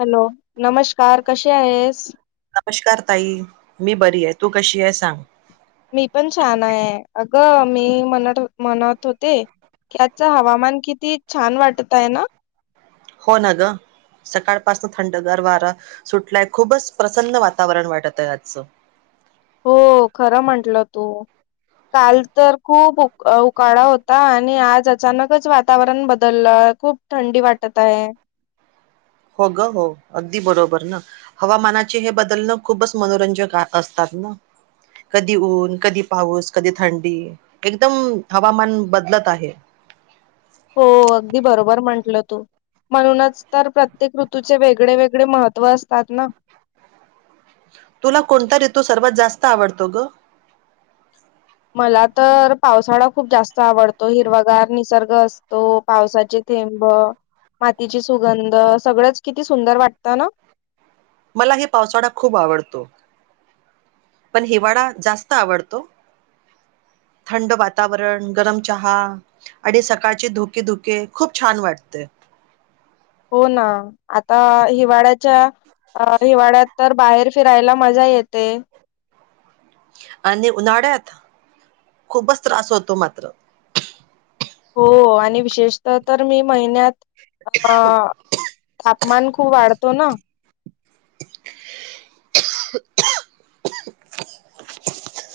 Hello नमस्कार कसे आहेस नमस्कार ताई मी बरी आहे तू कशी आहे सांग मी पण छान आहे अगं मी मनात म्हणत होती, की आजच हवामान किती छान वाटत आहे ना? हो ना ग! सकाळपासन थंडगार वारा सुटलाय खूपच प्रसन्न वातावरण वाटत आहे आजच. हो खरं म्हंटलं तू. काल तर खूप उकाडा होता आणि आज अचानकच वातावरण बदललं. खूप थंडी वाटत आहे. हो ग हो अगदी बरोबर ना हवामानाचे हे बदलणं खूपच मनोरंजक असतात. [inaudible] कधी ऊन कधी पाऊस कधी थंडी एकदम हवामान बदलत आहे. हो अगदी बरोबर म्हटलं तू. म्हणूनच तर प्रत्येक ऋतूचे वेगळे वेगळे महत्त्व असतात ना? [inaudible] तुला कोणता ऋतू सर्वात जास्त आवडतो ग? मला तर पावसाळा खूप जास्त आवडतो. हिरवागार निसर्ग असतो. पावसाचे थेंब. मातीची सुगंध सगळ्यांच किती सुंदर वाटत ना? मला हे पावसाळा खूप आवडतो. पण हिवाळा जास्त आवडतो. [inaudible] थंड वातावरण गरम चहा आणि सकाळचे धुके -धुके खूप छान वाटते. हो ना आता हिवाळ्याच्या हिवाळ्यात. तर बाहेर फिरायला मजा येते. आणि उन्हाळ्यात खूपच त्रास होतो मात्र. हो आणि विशेषतः तर मी महिन्यात तापमान खूप वाढतो ना? काही दिवसात ना खूपच त्रास होतो.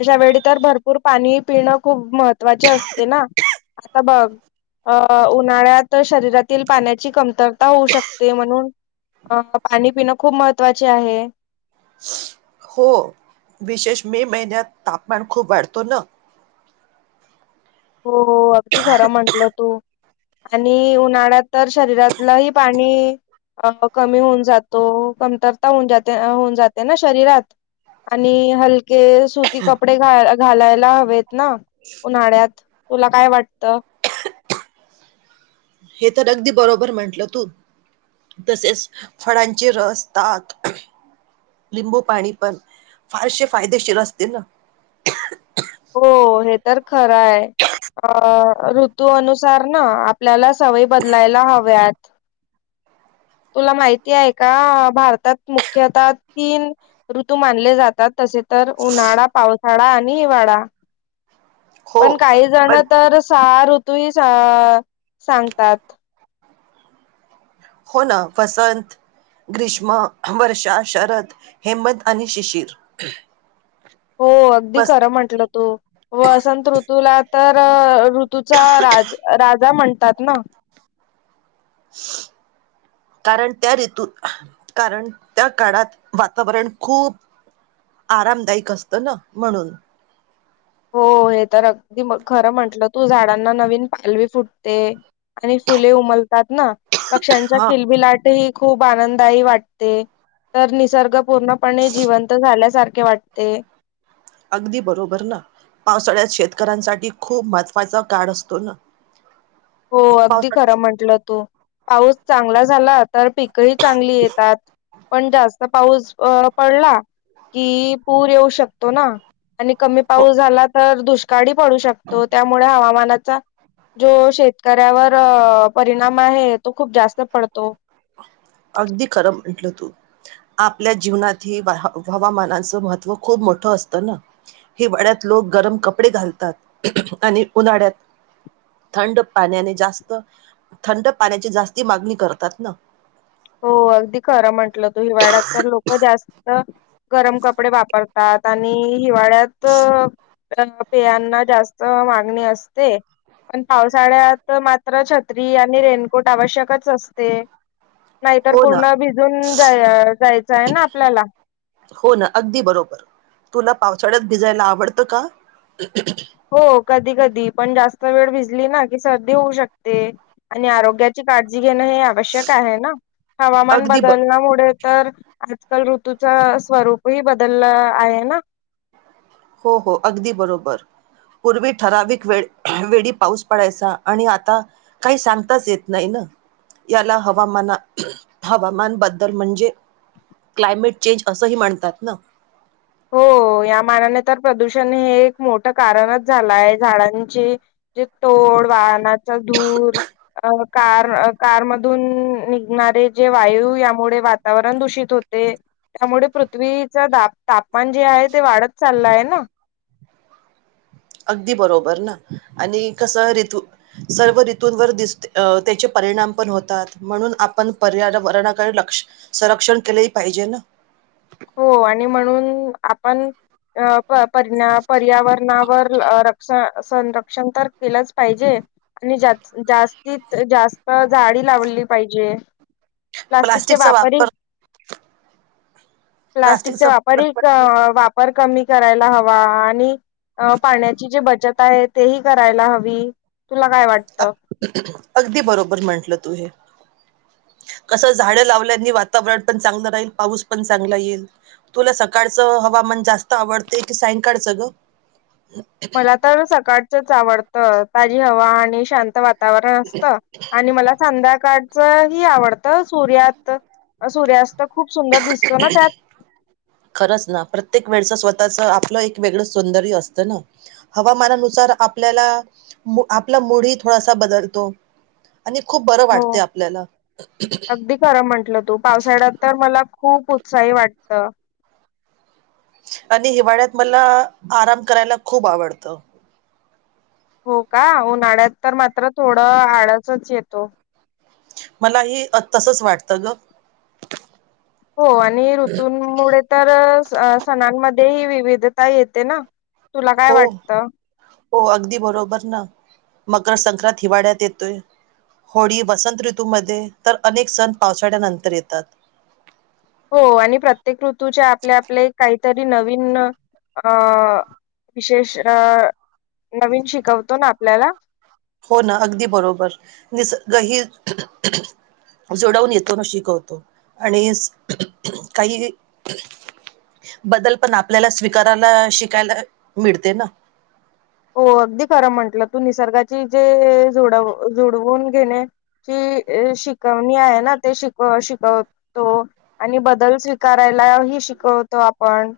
अशा वेळी तर भरपूर पाणी पिणं खूप महत्वाचे असते ना? आता बघ अं उन्हाळ्यात शरीरातील पाण्याची कमतरता होऊ शकते म्हणून अं पाणी पिणं खूप महत्त्वाचे आहे. [unintelligible] हो विशेष मे महिन्यात तापमान खूप वाढतो ना? हो हो अगदी खरं म्हंटलं तू. आणि उन्हाळ्यात तर शरीरातलंही पाणी अं कमी होऊन जातो कमतरता होऊन जाते होऊन जाते ना शरीरात आणि हलके सुती कपडे घातलायला हवेत ना उन्हाळ्यात? तुला काय वाटत? हे तर अगदी बरोबर म्हंटलं तू. तसेच फळांचे रसतात लिंबू पाणी पण फारशे फायदेशीर असते ना. हो हे तर खरं हाय. अ ऋतू अनुसार ना आपल्याला सवयी बदलायला हव्यात. ब्लॅक [inaudible] तुला माहिती आहे का? भारतात मुख्यतः तीन ऋतू मानले जातात तसेच तर उन्हाळा, पावसाळा आणि हिवाळा. हो पण काही जण पण तर सहा ऋतू ही सांगतात. हो ना वसंत ग्रीष्म, वर्षा, शरद, हेमंत आणि शिशिर. हो अगदी बस खरं म्हटलं तू वसंत ऋतूला तर ऋतूचा राज राजा म्हणतात ना? [inaudible] कारण त्या ऋतू, कारण त्या काळात वातावरण खूप आरामदायक असतं ना म्हणून. हो हे तर अगदी खरं म्हंटलं तू, झाडांना नवीन पालवी फुटते. आणि फुले उमलतात ना. पक्ष्यांच्या हा खिलबिलाट ही खूप आनंदायी वाटते. तर निसर्ग पूर्णपणे जिवंत झाल्यासारखे वाटते. आगदी बरोबर ना. पावसाळ्यात शेतकऱ्यांसाठी खूप महत्त्वाचा काड असतो ना. हो अगदी पावसाळ्यात खरं म्हंटलं तू. पाऊस चांगला झाला तर पीकही चांगली येतात. पण जास्त पाऊस अ पडला की पूर येऊ शकतो ना. आणि कमी हो पाऊस झाला तर दुष्काडी पडू शकतो. त्यामुळे हवामानाचा जो शेत कर्यावर परिणाम आहे तो खूप जास्त पडतो. अगदी खरं म्हटलं तू, आपल्या जीवनात हे ब ह हवामानाचं महत्त्व खूप मोठं असतं ना. हिवाळ्यात लोक गरम कपडे घालतात. आणि उन्हाड्यात थंड पाण्याने जास्त, थंड पाण्याची जास्ती मागणी करतात ना. हो अगदी खरं म्हंटलं तू, हिवाळ्यात तर लोक जास्त गरम कपडे वापरतात. त आणि हिवाळ्यात पेयांना जास्त मागणी असते. पण पावसाळ्यात मात्र छत्री आणि रेनकोट आवश्यकच असते. नाहीतर हो ना पूर्ण भिजून जाय जायचाय ना आपल्याला. हो ना अगदी बरोबर. तुला पावसाळ्यात भिजायला आवडतं का? हो कधी कधी पण जास्त वेळ भिजली ना की सर्दी होऊ शकते. आणि आरोग्याची काजी घेण हे आवश्यक आहे ना. हवामान अगदी ब बदलण्यामुडे तर आजकाल ऋतूचा स्वरूपही बदललं आहे ना. हो-हो अगदी बरोबर. पूर्वी ठराविक वेळ वेडी पाऊस पडायचा, आणि आता काही सांगताच येत नाही ना. याला हवामाना हवामानबद्दल म्हणजे क्लायमेट चेंज असंही म्हणतात ना. हो या मानाने तर प्रदूषण हे एक मोठं कारणच झालाय झाडांचे जे टो ओड वाहनाचा धूर. अ कार कारमधून निघणारे जे वायू यामुडे वातावरण दूषित होत् ते त्यामुळे पृथ्वीच दाप तापमान जे आहे ते वाढत चाललं आहे ना‌. अगदी बरोबर ना, आणि कसं ऋतु सर्व ऋतुंवर दिसते अं त्याचे पा परिणाम पण होतात म्हणून आप‌. ण पर्यारवरणा कडे लक्ष्य संरक्षण केलेही पाहिजे ना हो आणि म्हणून आपण अं प परना पर्यावरणावर रक्ष संरक्षण तर केलंच पाहिजे. आणि जास्तीत जास्त झाडी लावली पाहिजे. प्लास्टिक च प्लास्टिकचा वापरीन वापर प्लास्टिकचा वापरही वापर क पण वापर कमी करायला हवा आणि अं पाण्याची जे बचत आहे ते ही करायला हवी. तुला काय वाटतं? अगदी बरोबर म्हटलं तू हे. कसं झाडं लावल्यानी वातावरण पण चांगलं राहील, पाऊस पण चांगला येईल. तुला सकाडचं हवामान जास्त आवडते की सायंकाडचं गं. मला तर सकाळचंच आवडतं, ताजी हवा आणि शांत वात तावरण असतं, आणि मला संध्याकाळचं ही आवडतं सूर्यात सूर्यास्त खूप सुंदर दिसतो ना त्यात. कसं आपलं एक वेग सौंदर्य असत ना. हवामानानुसार आपल्याला मो आपलं ला मूड ही थडासा बदलतो. [inaudible] आणि खूप बरं हो वाटते आपल्याला. तो पावसाळ्यात तर मला खूप उत्साही वाटत. आणि हिवाळ्यात मला आराम करायला खूप आवडत. हो का उन्हाळ्यात तर मात्र थोडं आळसच येतो. मला ही तसच वाटतं ग. हो आणि ऋतूमुळे तर सणांमध्ये ही विविधता येते ना. तुला काय हो वाटतं? हो अगदी बरोबर ना. मकर संक्रांत हिवाळ्यात येतोय. होळी वसंत ऋतूमध्ये तर अनेक सण पावसाळ्यानंतर येतात. हो आणि प्रत्येक ऋतूच्या आपले आपले काहीतरी नवीन अ विशेष अ नवीन शिकवतो ना आपल्याला. हो ना अगदी बरोबर जसं ग ही जोडवून येतो ना शिकवतो आणि काही, बदल पण आपल्याला स्वीकारायला शिकायला मिळते ना. हो अगदी खरं म्हंटलं तू निसर्गाची जेड जुडवून घेन्याची, शिकवणी आहे ना ते श शिकवतो आणि बदल स्वीकारायला ही शवतो आपण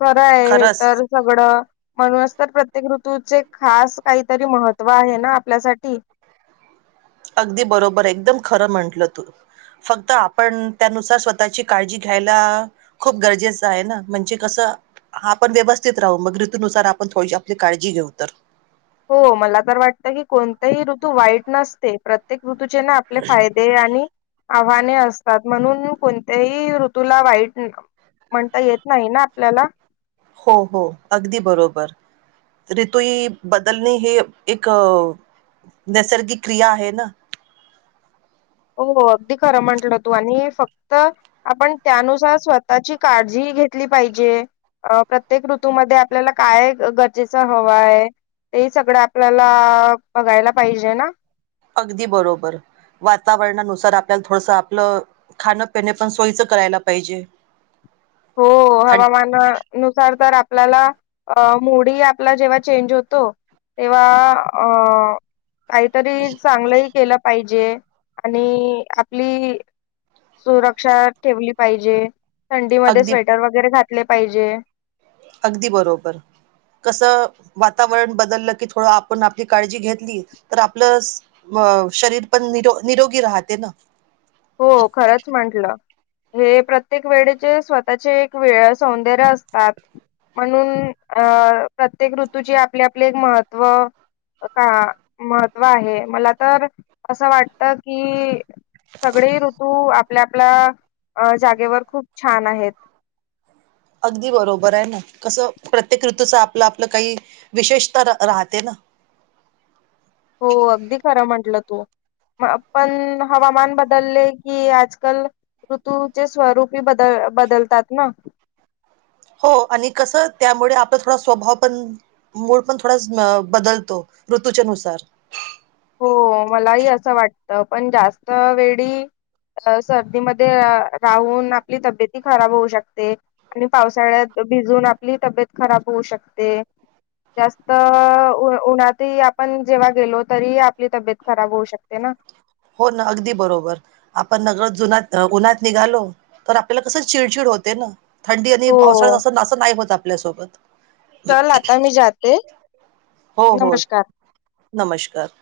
खर हाय हे खरंच तर सगळं, म्हणूनच तर प्र प्रत्येक ऋतूचे खास काहीतरी महत्त्व आहे ना आपल्यासाठी. अगदी बरोबर एकदम खरं म्हटलं तू. फक्त आपण त्यानुसार स्वतःची काळजी घ्यायला खूप गरजेचं आहे ना म्हणजे कसं. हा आपण व्यवस्थित राहू मग ऋतनुसार आपण थोडीशी आपली काळजी घेऊ तर. हो मला तर वाटत की कोणतेही ऋतू वाईट नसते प्रत्येक. ऋतूचे ना आपले फायदे आणि, आव्हाने असतात म्हणून कोणत्याही ऋतूला वाईट म्हणता येत नाही ना आपल्याला. हो हो अगदी बरोबर. रितुई बदलणे हे एक. नैसर्गिक क्रिया आहे ना. हो अगदी खरं म्हंटलं तू आणि फक्त आपण त्यानुसार स्वतःची काळजी, घेतली पाहिजे अ प्रत्येक ऋतूमध्येध्ये आपल्याला काय गरजेच हवहाय. ते सगळं आपल्याला बघायला पाहिजे ना. अगदी बरोबर. वातावरणानुसार आपल्याला थोडसं आपलं खाणंपिणे पण सोयीचं करायला पाहिजे. हो थं हवामानानुसार तर आप आपल्याला [inaudible] [unintelligible] [unintelligible] अगदी थंडीमध्येध्ये [inaudible] [inaudible] कस [unintelligible] अ शरीर पण निरोगी राहते [inaudible] ना हो हे प्रत्येक वेळेचे स्वतःचे एक वेगळे सौंदर्य असतात म्हणून का [unintelligible] सगळे अगदी हो अगदी खरं म्हटलं तू पण हवामान बदलले की आजकल [inaudible] ऋतु चे स्वरूप ही बदलतात ना हो आणि कसं त्यामुळे आपला स्वभाव पण आणि मूड पण थोडा बदलतो. ऋतूच्या नुसार [inaudible] हो मलाही असं वाटतं पण जास्त वेळी सर्दी मध्ये राहून आपली तब्येत ही खराब होऊ शकते आणि पावसाळ्यात भिजून आपली तब्येत खराब होऊ शकते जास्त उन्हात आपण जेव्हा गेलो तरीही आपली तब्येत खराब होऊ शकते ना हो ना अगदी बरोबर आपण नकळत जुना उन्हात निघालो तर आपल्याला कसं चिडचिडत होत. होते ना थंडी आणि हो पावसाळ्यां नाही होत आपल्यासोबत. चल आता मी जाते हो हो नमस्कार. [inaudible] नमस्कार!